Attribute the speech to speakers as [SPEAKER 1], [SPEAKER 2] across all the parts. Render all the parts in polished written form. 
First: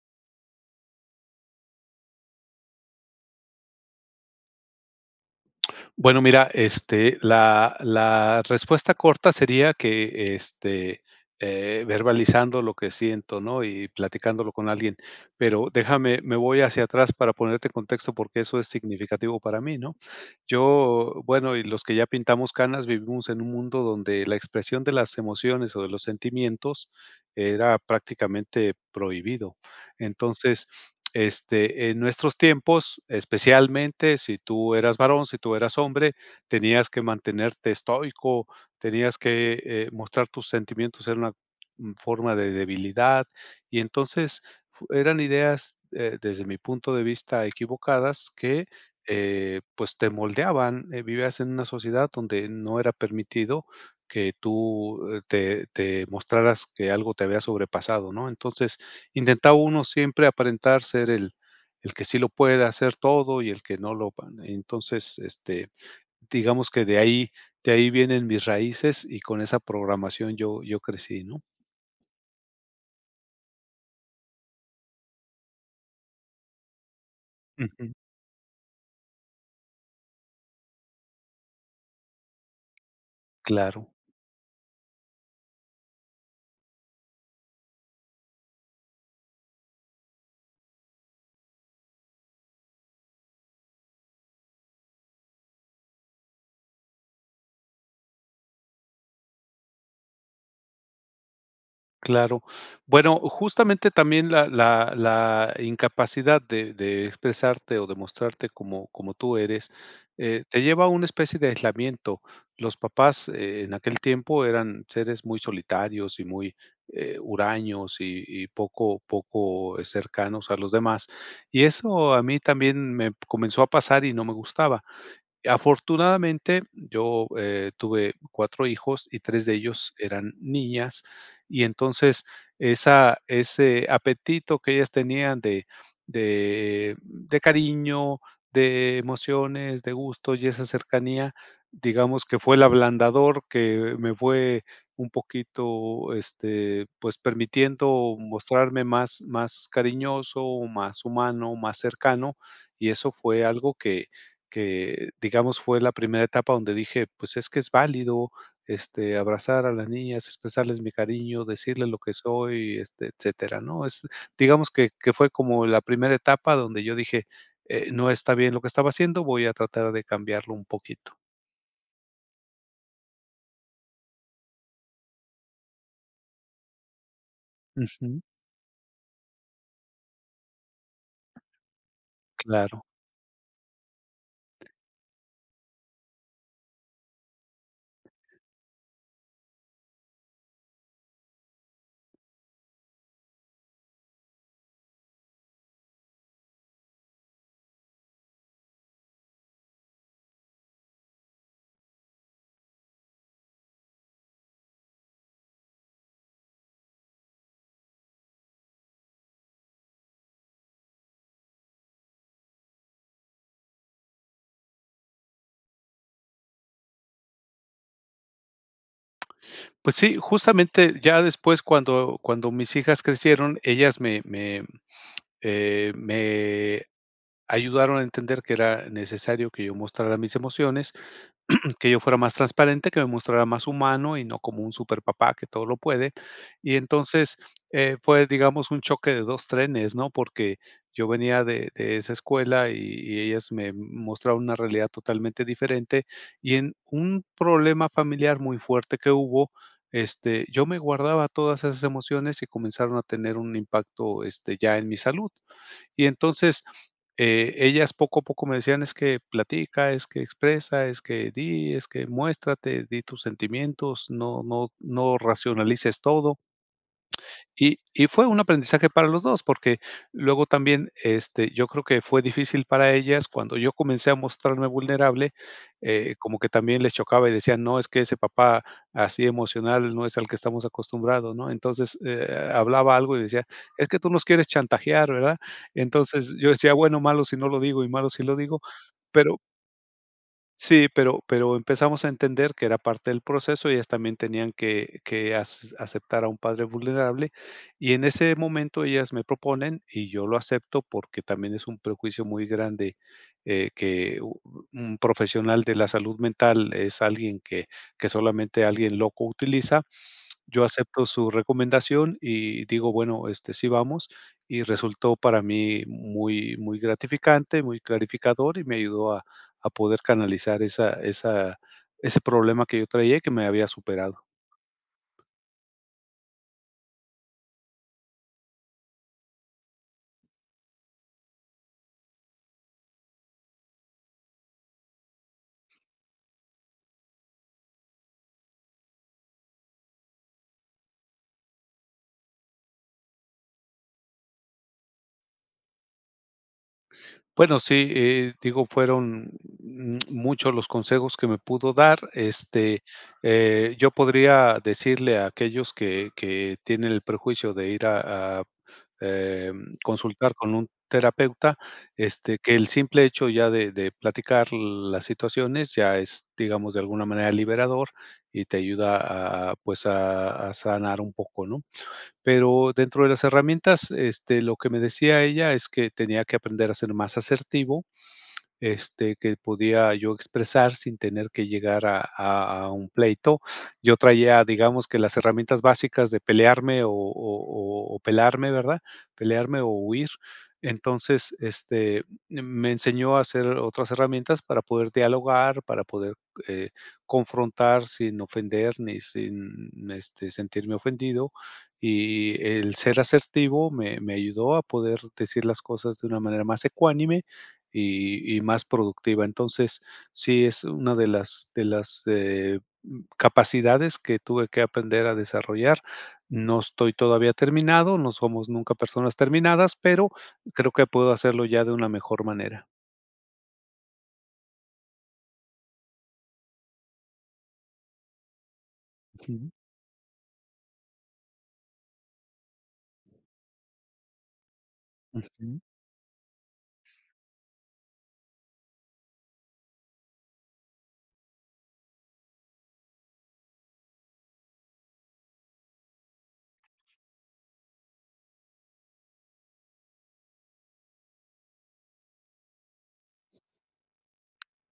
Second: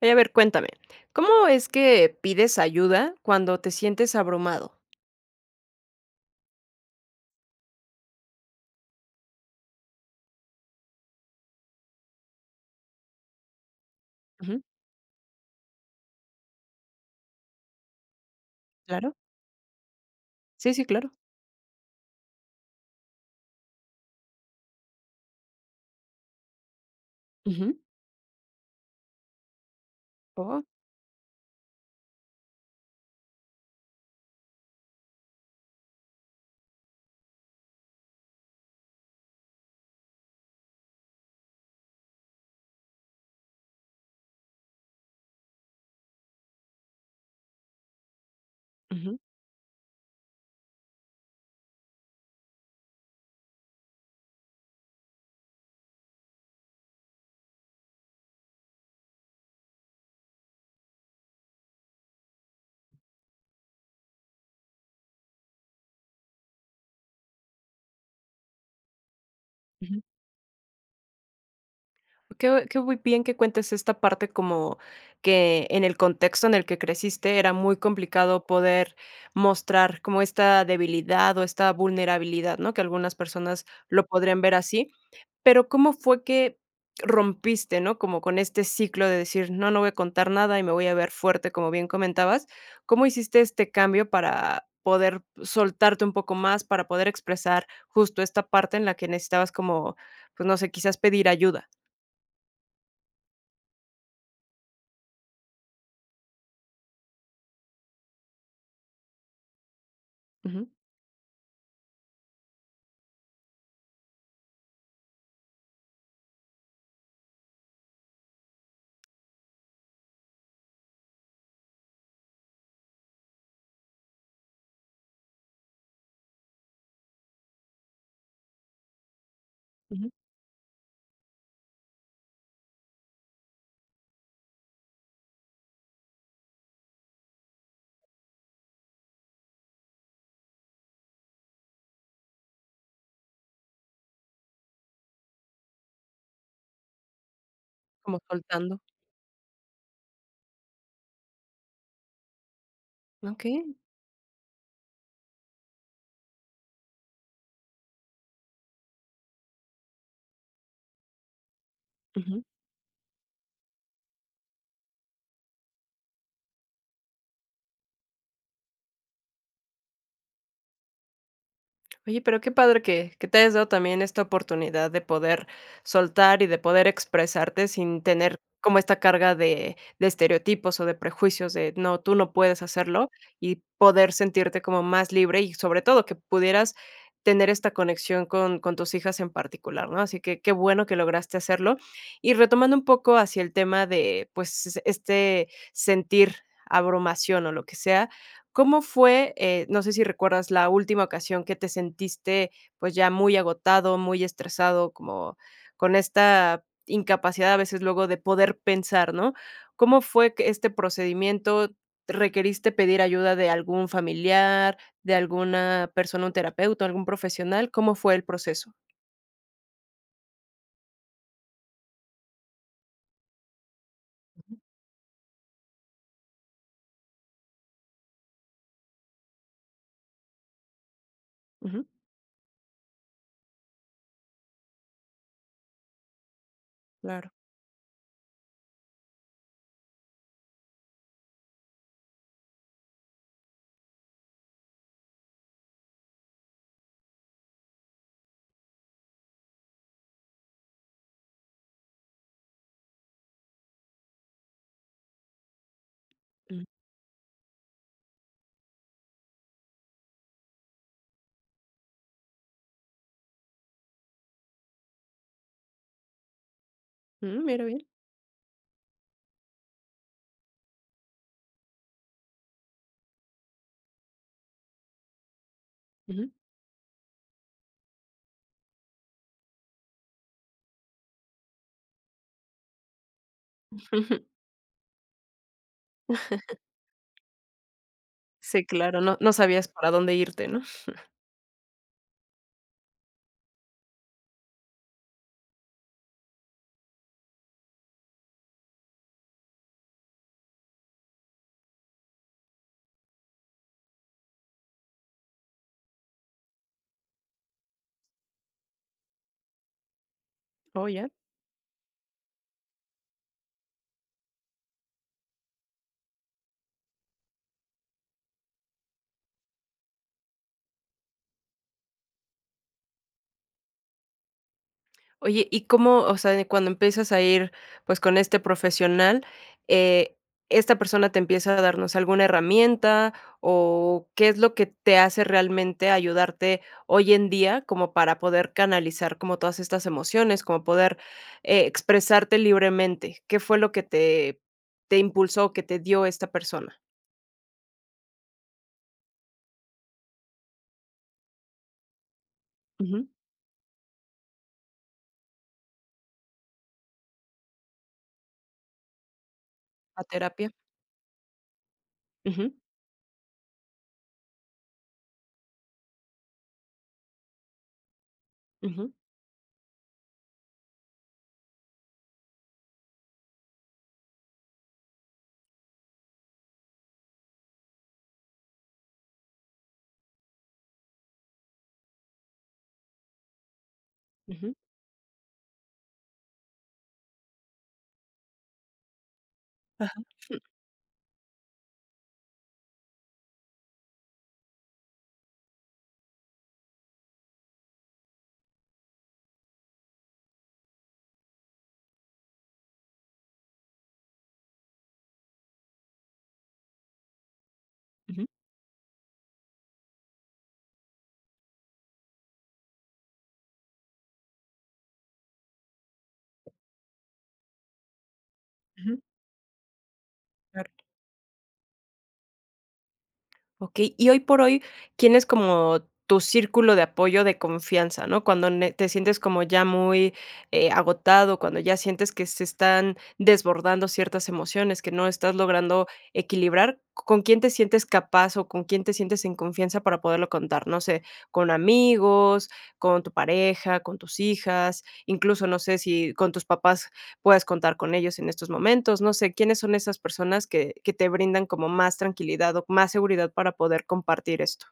[SPEAKER 1] Oye, a ver, cuéntame, ¿cómo es que pides ayuda cuando te sientes abrumado?
[SPEAKER 2] Bueno, mira, la respuesta corta sería que, verbalizando lo que siento, ¿no? Y platicándolo
[SPEAKER 1] Ujú,
[SPEAKER 2] con alguien. Pero déjame, me voy hacia atrás para ponerte en contexto, porque eso es
[SPEAKER 1] claro.
[SPEAKER 2] significativo para mí, ¿no?
[SPEAKER 1] Sí, sí, claro.
[SPEAKER 2] Yo, bueno, y los que ya pintamos canas, vivimos en un mundo donde la expresión de las emociones o de los sentimientos era
[SPEAKER 1] Ujú.
[SPEAKER 2] prácticamente prohibido.
[SPEAKER 1] Oh,
[SPEAKER 2] Entonces, en nuestros tiempos, especialmente si tú eras varón, si tú eras hombre, tenías que mantenerte estoico, tenías que mostrar tus sentimientos en una forma de debilidad. Y entonces eran ideas, desde mi punto de vista, equivocadas que
[SPEAKER 1] ujú,
[SPEAKER 2] pues te moldeaban. Vivías en una sociedad donde no era permitido que tú te mostraras que algo te había sobrepasado, ¿no? Entonces, intentaba uno siempre aparentar ser el que sí lo puede hacer todo y el que no lo entonces, digamos que de ahí vienen mis raíces y con esa
[SPEAKER 1] ujú.
[SPEAKER 2] programación yo crecí, ¿no?
[SPEAKER 1] Qué muy bien que cuentes esta parte, como que en el contexto en el que creciste era muy
[SPEAKER 2] Ujú,
[SPEAKER 1] complicado poder mostrar como esta debilidad o esta vulnerabilidad, ¿no? Que algunas personas
[SPEAKER 2] claro.
[SPEAKER 1] lo podrían ver así. Pero, ¿cómo fue que rompiste, no? Como con este ciclo de decir: "No, no voy a contar nada y me voy a ver fuerte", como bien comentabas. ¿Cómo hiciste este cambio para poder soltarte un poco más, para poder expresar justo esta parte en la que necesitabas como, pues, no sé, quizás pedir ayuda?
[SPEAKER 2] Claro. Bueno, justamente también la incapacidad de expresarte o de mostrarte como tú eres, te
[SPEAKER 1] Ujú,
[SPEAKER 2] lleva a una especie de aislamiento. Los papás, en aquel tiempo eran seres muy solitarios y muy, huraños y poco cercanos a los demás. Y eso a mí también me comenzó a pasar y no me gustaba. Afortunadamente, yo, tuve 4 hijos y 3 de ellos
[SPEAKER 1] ujú,
[SPEAKER 2] eran niñas, y entonces esa ese apetito que ellas tenían de cariño, de emociones, de gusto y esa cercanía, digamos que fue el ablandador que me fue un poquito, pues, permitiendo
[SPEAKER 1] como soltando.
[SPEAKER 2] mostrarme más cariñoso, más humano, más cercano, y eso fue algo
[SPEAKER 1] Okey.
[SPEAKER 2] que digamos, fue la primera etapa donde dije, pues es que es válido, abrazar a las niñas, expresarles mi cariño, decirles lo que soy, etcétera, ¿no? Es, digamos que fue como la primera etapa donde yo dije, no está bien lo que estaba haciendo, voy a tratar de cambiarlo un poquito.
[SPEAKER 1] Oye, pero qué padre que te hayas dado también esta oportunidad de poder soltar y de poder expresarte sin
[SPEAKER 2] Ujú,
[SPEAKER 1] tener como esta carga de estereotipos o de prejuicios de: "No, tú no puedes
[SPEAKER 2] claro.
[SPEAKER 1] hacerlo", y poder sentirte como más libre y, sobre todo, que pudieras tener esta conexión con tus hijas en particular, ¿no? Así que qué bueno que lograste hacerlo. Y retomando un poco hacia el tema de, pues, este, sentir abrumación o lo que sea. ¿Cómo fue? No sé si recuerdas la última ocasión que te sentiste, pues, ya muy agotado, muy estresado, como con esta incapacidad a veces luego de poder pensar, ¿no? ¿Cómo fue que este procedimiento? ¿Requeriste pedir ayuda de algún familiar, de alguna persona, un terapeuta, algún profesional? ¿Cómo fue el proceso?
[SPEAKER 2] Pues sí, justamente ya después cuando mis hijas crecieron, ellas
[SPEAKER 1] Ujú,
[SPEAKER 2] me ayudaron a entender que era necesario que yo mostrara mis emociones que yo fuera más transparente, que me mostrara más humano y no como un super papá que todo lo puede. Y
[SPEAKER 1] claro.
[SPEAKER 2] entonces, fue, digamos, un choque de 2 trenes, ¿no? Porque yo venía de esa escuela y ellas me mostraron una realidad totalmente diferente. Y en un problema familiar muy fuerte que hubo, yo me guardaba todas esas emociones y comenzaron a tener un impacto, ya en mi salud. Y entonces, ellas poco a poco me decían: "Es que platica, es que expresa, es que di, es que muéstrate, di tus sentimientos, no racionalices todo".
[SPEAKER 1] Ujú, mira
[SPEAKER 2] Y
[SPEAKER 1] bien.
[SPEAKER 2] fue un aprendizaje para los 2 porque luego también, yo creo que fue difícil para ellas cuando yo comencé a mostrarme vulnerable,
[SPEAKER 1] Ujú.
[SPEAKER 2] como que también les chocaba y decían: "No, es que ese papá así emocional no es al que estamos acostumbrados", ¿no? Entonces, hablaba algo y decía: "Es que tú nos quieres chantajear", ¿verdad? Entonces, yo decía: "Bueno, malo si no lo digo y malo si lo digo",
[SPEAKER 1] Sí, claro, no
[SPEAKER 2] pero
[SPEAKER 1] sabías para dónde irte, ¿no?
[SPEAKER 2] sí, pero empezamos a entender que era parte del proceso, ellas también tenían que aceptar a un padre vulnerable, y en ese momento ellas me proponen y yo lo acepto porque también es un prejuicio muy grande, que u un profesional de la salud mental es alguien que solamente alguien loco utiliza, yo
[SPEAKER 1] Oh,
[SPEAKER 2] acepto
[SPEAKER 1] ya.
[SPEAKER 2] su recomendación y digo, bueno, sí vamos, y resultó para mí muy, muy gratificante, muy clarificador y me ayudó a poder canalizar esa esa ese problema que yo traía y que me había superado.
[SPEAKER 1] Oye, ¿y cómo, o sea, cuando empiezas a ir, pues, con este profesional, eh, esta persona te empieza a darnos alguna herramienta o qué es lo que te hace realmente ayudarte hoy en día como para poder canalizar como todas estas emociones, como poder, expresarte libremente? ¿Qué fue lo que te impulsó, que te dio esta persona?
[SPEAKER 2] Bueno, sí, digo, fueron, muchos los consejos que me pudo dar.
[SPEAKER 1] Ujú.
[SPEAKER 2] Yo podría decirle a aquellos que tienen el prejuicio de ir a
[SPEAKER 1] ¿La
[SPEAKER 2] consultar
[SPEAKER 1] terapia?
[SPEAKER 2] con un terapeuta,
[SPEAKER 1] Ujú,
[SPEAKER 2] que el simple hecho ya de platicar las situaciones ya es, digamos, de alguna manera liberador y te
[SPEAKER 1] ujú,
[SPEAKER 2] ayuda a, pues, a sanar un poco, ¿no? Pero dentro de las herramientas, lo que me decía ella es que tenía que aprender a ser más asertivo, que podía yo expresar sin tener que llegar a un pleito. Yo traía,
[SPEAKER 1] ujú.
[SPEAKER 2] digamos que las herramientas básicas de pelearme o pelarme, ¿verdad? Pelearme o
[SPEAKER 1] Ah,
[SPEAKER 2] huir. Entonces, me enseñó a hacer otras herramientas para poder dialogar, para poder, eh, confrontar sin ofender ni sin, sentirme ofendido. Y el ser asertivo me ayudó a poder decir las cosas de una manera más ecuánime
[SPEAKER 1] ujú,
[SPEAKER 2] y más productiva. Entonces, sí es una de las de las capacidades que tuve que aprender a desarrollar. No estoy todavía terminado, no somos nunca
[SPEAKER 1] ujú,
[SPEAKER 2] personas terminadas, pero creo
[SPEAKER 1] claro.
[SPEAKER 2] que puedo hacerlo ya de una mejor manera.
[SPEAKER 1] Okey, y hoy por hoy, ¿quién es como tu círculo de apoyo, de confianza, no? Cuando ne te sientes como
[SPEAKER 2] Ujú.
[SPEAKER 1] ya muy, agotado, cuando ya sientes que se están desbordando ciertas emociones, que no estás
[SPEAKER 2] Ujú.
[SPEAKER 1] logrando equilibrar, ¿con quién te sientes capaz o con quién te sientes en confianza para poderlo contar? No sé, ¿con amigos, con tu pareja, con tus hijas, incluso, no sé si con tus papás puedas contar con ellos en estos momentos? No sé, ¿quiénes son esas personas que te brindan como más tranquilidad o más seguridad para poder compartir esto?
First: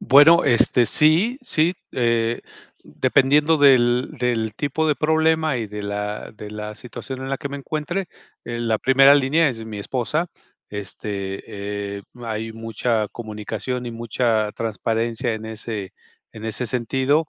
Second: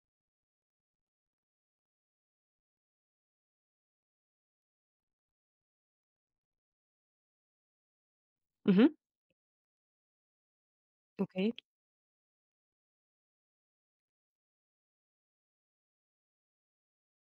[SPEAKER 2] Bueno, sí, sí, dependiendo del tipo de problema y de la situación en la que me encuentre, la
[SPEAKER 1] Ujú.
[SPEAKER 2] primera línea es mi esposa, este,
[SPEAKER 1] Okey,
[SPEAKER 2] hay mucha comunicación y mucha transparencia en ese sentido,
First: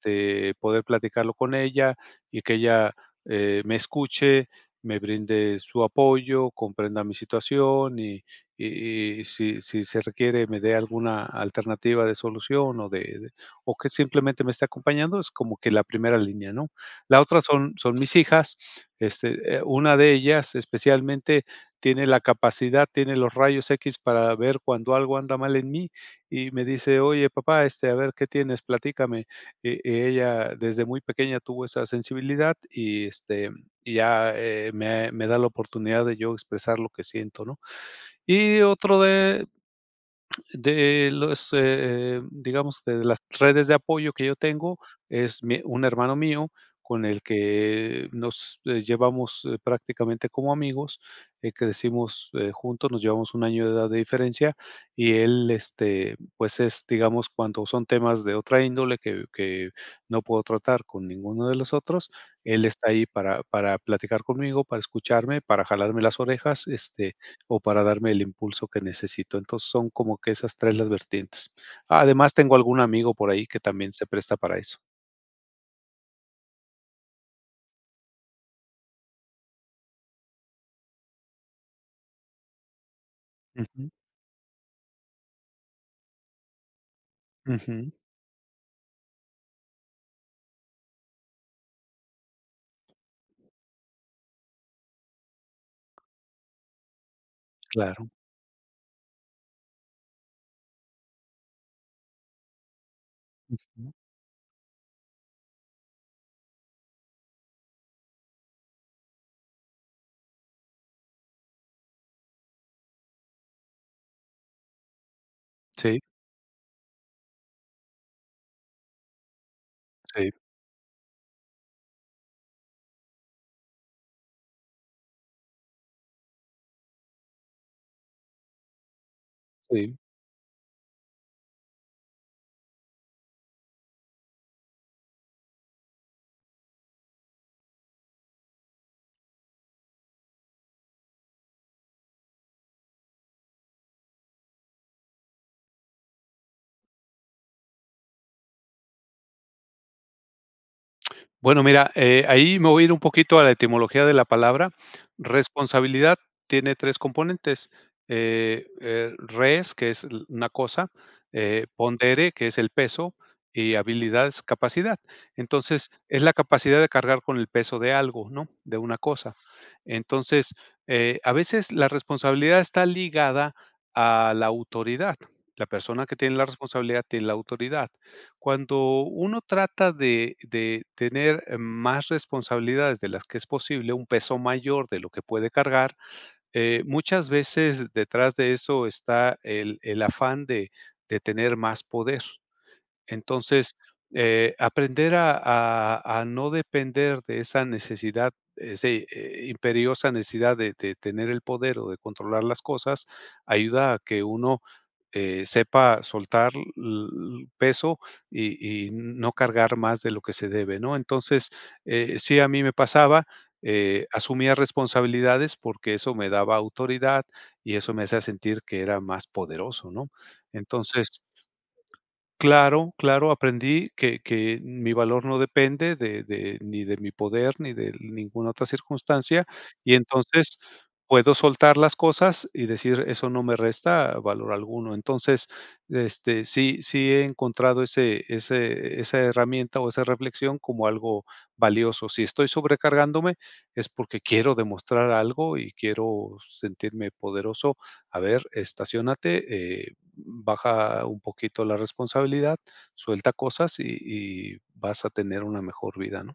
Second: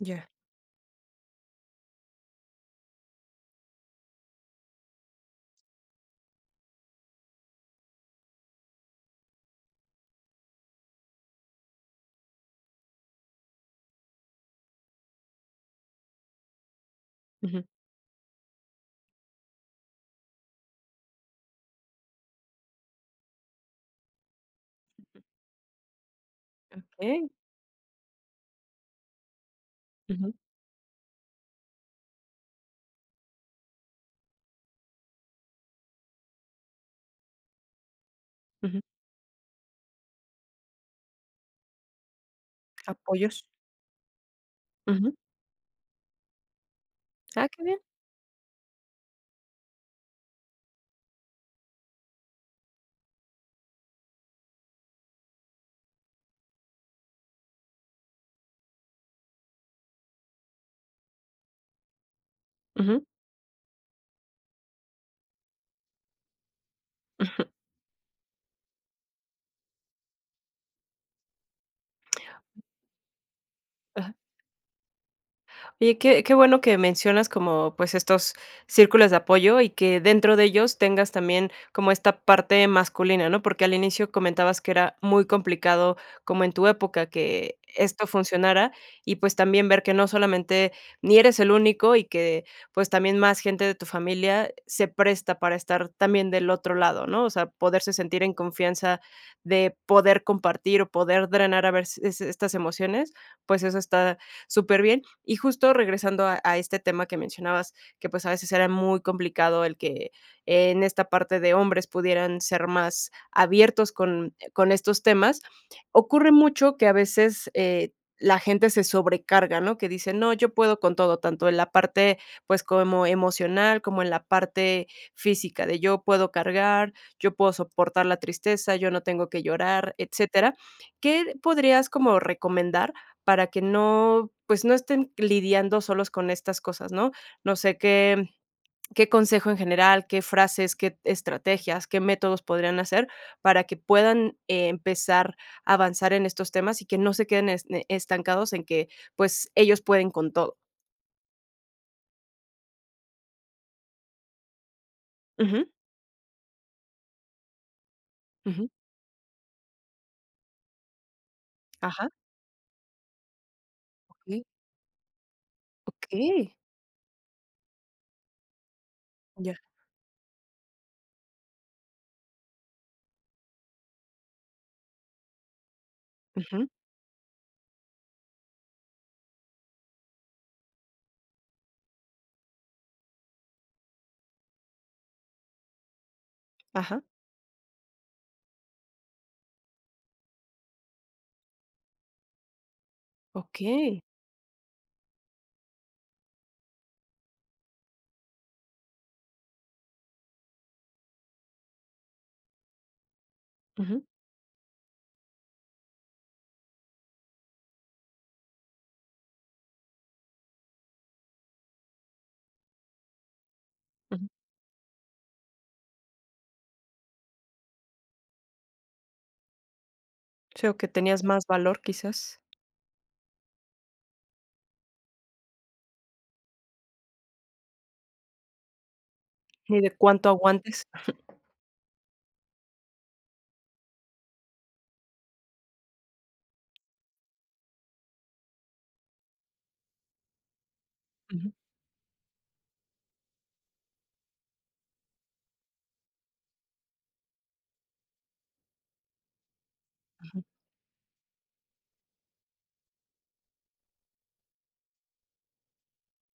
[SPEAKER 1] ya.
[SPEAKER 2] poder platicarlo con ella y que ella, me escuche, me brinde su apoyo, comprenda mi situación y si se requiere me dé alguna alternativa de solución o de o que simplemente me esté acompañando, es como que la primera línea, ¿no? La otra
[SPEAKER 1] Ujú.
[SPEAKER 2] son mis hijas, una de ellas especialmente tiene la capacidad, tiene los rayos X para ver cuando algo anda mal en mí y me dice:
[SPEAKER 1] Okey.
[SPEAKER 2] "Oye, papá, a ver, ¿qué tienes? Platícame".
[SPEAKER 1] Ujú,
[SPEAKER 2] Ella desde muy pequeña tuvo esa sensibilidad y, y ya, me da la oportunidad de yo expresar lo que siento, ¿no? Y
[SPEAKER 1] ujú.
[SPEAKER 2] otro de digamos, de las
[SPEAKER 1] Apoyos.
[SPEAKER 2] redes de apoyo que yo tengo
[SPEAKER 1] Ujú.
[SPEAKER 2] es mi un hermano mío con el
[SPEAKER 1] Ah, qué bien.
[SPEAKER 2] que nos, llevamos, prácticamente como amigos, crecimos, juntos, nos llevamos un año de edad de diferencia y él, pues es, digamos, cuando son temas de otra índole que no puedo tratar con ninguno de los otros, él está ahí
[SPEAKER 1] Ujú.
[SPEAKER 2] para platicar conmigo, para escucharme, para jalarme las orejas,
[SPEAKER 1] Ajá.
[SPEAKER 2] o para darme el impulso que necesito. Entonces, son como que esas 3 las vertientes. Además, tengo algún amigo por ahí que también se presta para eso.
[SPEAKER 1] Oye, qué, qué bueno que mencionas como pues estos círculos de apoyo y que dentro de ellos tengas también como esta parte masculina, ¿no? Porque al
[SPEAKER 2] Ujú,
[SPEAKER 1] inicio comentabas que era muy complicado como en tu época que
[SPEAKER 2] ujú,
[SPEAKER 1] esto funcionara, y pues también ver que no solamente ni eres el único y que pues también más gente de tu familia se presta para estar también del otro lado, ¿no? O sea, poderse
[SPEAKER 2] claro,
[SPEAKER 1] sentir en confianza de poder compartir o poder drenar a ver si, estas emociones, pues eso
[SPEAKER 2] ujú.
[SPEAKER 1] está súper bien. Y justo regresando a este tema que mencionabas, que, pues, a veces era muy complicado el que, en esta parte de hombres pudieran ser más abiertos con estos temas,
[SPEAKER 2] Sí,
[SPEAKER 1] ocurre mucho que a veces, la gente se sobrecarga, ¿no? Que dice:
[SPEAKER 2] sí,
[SPEAKER 1] "No, yo puedo con todo", tanto en la parte, pues, como emocional, como en la parte física, de yo puedo cargar, yo puedo soportar la tristeza, yo no tengo que llorar,
[SPEAKER 2] sí.
[SPEAKER 1] etcétera. ¿Qué podrías como recomendar para que no, pues, no estén lidiando solos con estas cosas, ¿no? No sé qué consejo en general, qué frases, qué estrategias, qué métodos podrían hacer para que puedan, empezar a avanzar en estos temas y que no se queden es, estancados en que, pues, ellos pueden con todo.
[SPEAKER 2] Bueno, mira, ahí me voy a ir un poquito a la etimología de la palabra.
[SPEAKER 1] Ujú,
[SPEAKER 2] Responsabilidad tiene tres componentes.
[SPEAKER 1] ujú,
[SPEAKER 2] Res, que es una cosa,
[SPEAKER 1] ajá.
[SPEAKER 2] pondere, que es el peso, y habilidad es
[SPEAKER 1] Okey,
[SPEAKER 2] capacidad. Entonces, es la
[SPEAKER 1] okey.
[SPEAKER 2] capacidad de cargar con el peso de algo, ¿no? De una cosa.
[SPEAKER 1] Ya,
[SPEAKER 2] Entonces, a veces la responsabilidad está ligada a la autoridad. La persona que tiene la
[SPEAKER 1] ujú,
[SPEAKER 2] responsabilidad tiene la autoridad cuando uno trata de tener más responsabilidades de las que es posible, un peso mayor de lo que puede cargar,
[SPEAKER 1] ajá,
[SPEAKER 2] muchas veces detrás de eso está el afán de tener más poder. Entonces,
[SPEAKER 1] okey,
[SPEAKER 2] aprender a no depender de esa necesidad, esa imperiosa necesidad de tener el poder o de controlar las cosas, ayuda a
[SPEAKER 1] ujú,
[SPEAKER 2] que uno, sepa soltar l peso y no cargar más de lo que se debe, ¿no? Entonces, sí, a mí me pasaba,
[SPEAKER 1] ujú.
[SPEAKER 2] asumía responsabilidades porque eso me daba autoridad y eso me hacía sentir que era más poderoso, ¿no?
[SPEAKER 1] Sí, o que
[SPEAKER 2] Entonces
[SPEAKER 1] tenías más valor quizás,
[SPEAKER 2] claro, claro, aprendí que mi valor no depende de ni de mi poder, ni de ninguna otra circunstancia,
[SPEAKER 1] ni
[SPEAKER 2] y
[SPEAKER 1] de cuánto
[SPEAKER 2] entonces
[SPEAKER 1] aguantes.
[SPEAKER 2] puedo soltar las cosas y decir: "Eso no me resta valor alguno". Entonces, sí he encontrado ese esa herramienta o esa reflexión como algo
[SPEAKER 1] Ujú,
[SPEAKER 2] valioso. Si estoy sobrecargándome, es porque quiero demostrar algo y quiero sentirme poderoso. A ver, estacionate.
[SPEAKER 1] ujú.
[SPEAKER 2] Baja un poquito la responsabilidad, suelta cosas y vas a tener una mejor vida, ¿no?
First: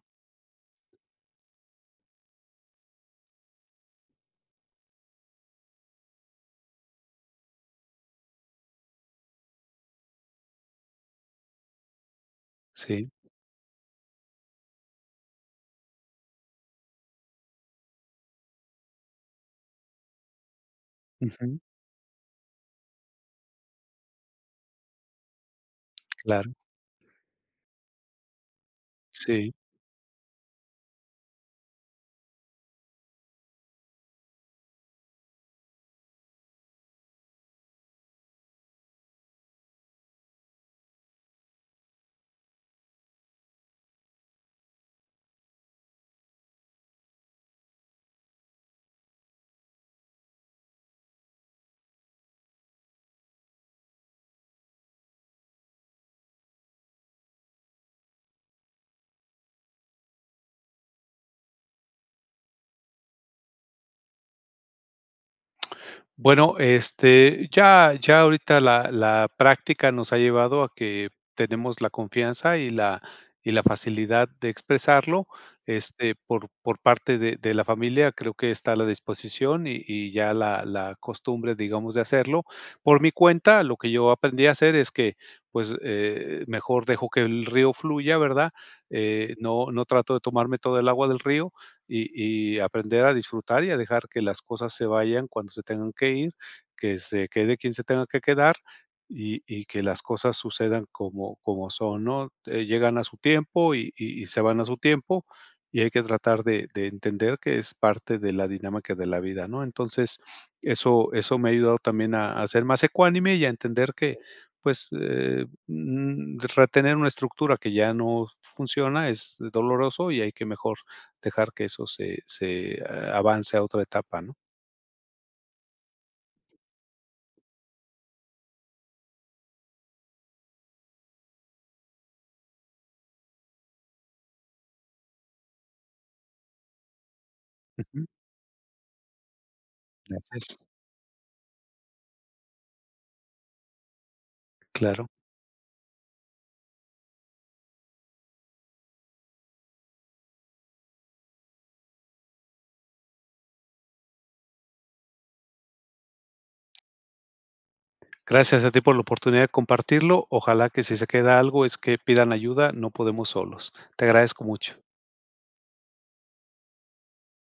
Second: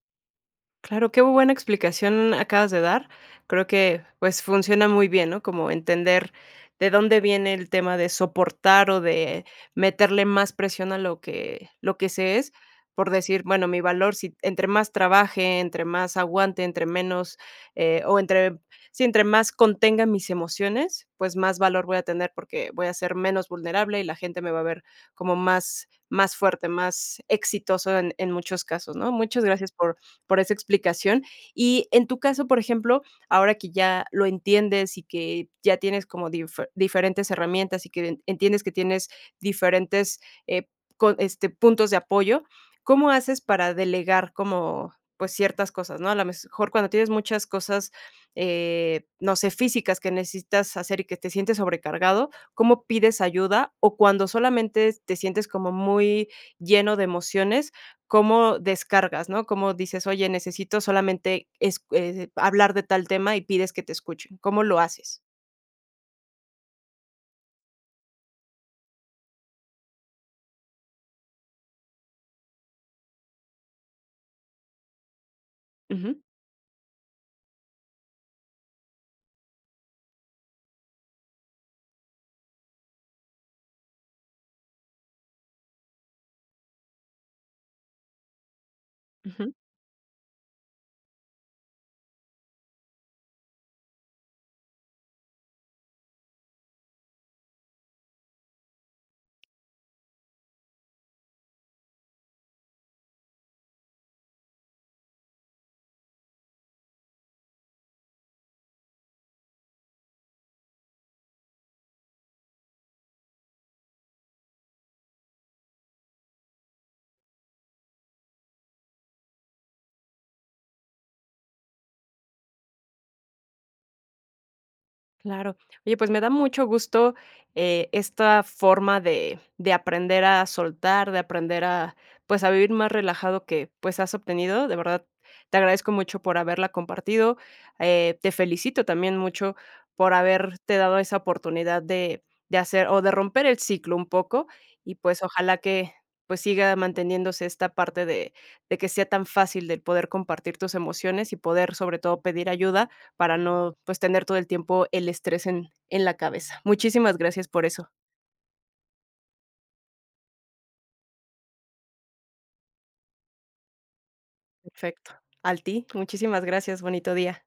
[SPEAKER 1] Claro, qué buena explicación acabas de dar. Creo que, pues, funciona muy bien, ¿no? Como entender de dónde viene el tema de soportar o de meterle más presión a lo que se es,
[SPEAKER 2] Sí.
[SPEAKER 1] por decir, bueno, mi valor, si entre más trabaje, entre más aguante, entre menos, o entre si entre más contenga mis emociones, pues, más
[SPEAKER 2] ujú,
[SPEAKER 1] valor voy a tener, porque voy a ser menos vulnerable y la gente me va a ver como más
[SPEAKER 2] claro,
[SPEAKER 1] fuerte, más exitoso en muchos casos, ¿no? Muchas
[SPEAKER 2] sí.
[SPEAKER 1] gracias por esa explicación. Y en tu caso, por ejemplo, ahora que ya lo entiendes y que ya tienes como diferentes herramientas y que entiendes que tienes diferentes, eh, este, puntos de apoyo, ¿cómo haces para delegar como pues ciertas cosas, ¿no? A lo mejor cuando tienes muchas cosas, no sé, físicas que necesitas hacer y que te sientes sobrecargado, ¿cómo pides ayuda? O cuando solamente te sientes como muy lleno de emociones, cómo descargas, ¿no? Cómo dices: "Oye, necesito solamente es hablar de tal tema", y pides que te escuchen. ¿Cómo lo haces?
[SPEAKER 2] Bueno, ya ahorita la práctica nos ha llevado a que tenemos la confianza y la facilidad de expresarlo,
[SPEAKER 1] Ujú.
[SPEAKER 2] por parte de la familia, creo que está a la disposición y ya la costumbre, digamos, de hacerlo. Por mi cuenta, lo que yo aprendí a hacer es que, pues, mejor dejo que el río fluya, ¿verdad?
[SPEAKER 1] Ujú.
[SPEAKER 2] No trato de tomarme todo el agua del río, y aprender a disfrutar y a dejar que las cosas se vayan cuando se tengan que ir, que se quede quien se tenga que quedar y que las cosas sucedan como, como son, ¿no? Llegan a su tiempo y se van a su tiempo y hay que tratar de entender que es parte de la dinámica de la vida, ¿no? Entonces, eso me ha ayudado también a ser más ecuánime y a entender que, pues, retener una estructura que ya no funciona es doloroso y hay que mejor dejar que eso avance a otra etapa, ¿no?
[SPEAKER 1] Claro. Oye, pues me da mucho gusto, esta forma de aprender a soltar, de aprender a, pues, a vivir más relajado que, pues, has obtenido. De verdad, te agradezco mucho por haberla compartido.
[SPEAKER 2] Ujú,
[SPEAKER 1] Te felicito también mucho por
[SPEAKER 2] gracias.
[SPEAKER 1] haberte dado esa oportunidad de hacer o de romper el ciclo un poco y,
[SPEAKER 2] Claro.
[SPEAKER 1] pues, ojalá que, pues, siga manteniéndose esta parte de que sea tan fácil de poder compartir tus emociones y poder, sobre todo, pedir ayuda para no, pues, tener todo el tiempo el estrés en la cabeza. Muchísimas gracias por eso.
[SPEAKER 2] Gracias a ti por la oportunidad de compartirlo. Ojalá que si se queda algo es que pidan ayuda, no podemos solos. Te agradezco mucho.
[SPEAKER 1] Perfecto. A ti, muchísimas gracias, bonito día.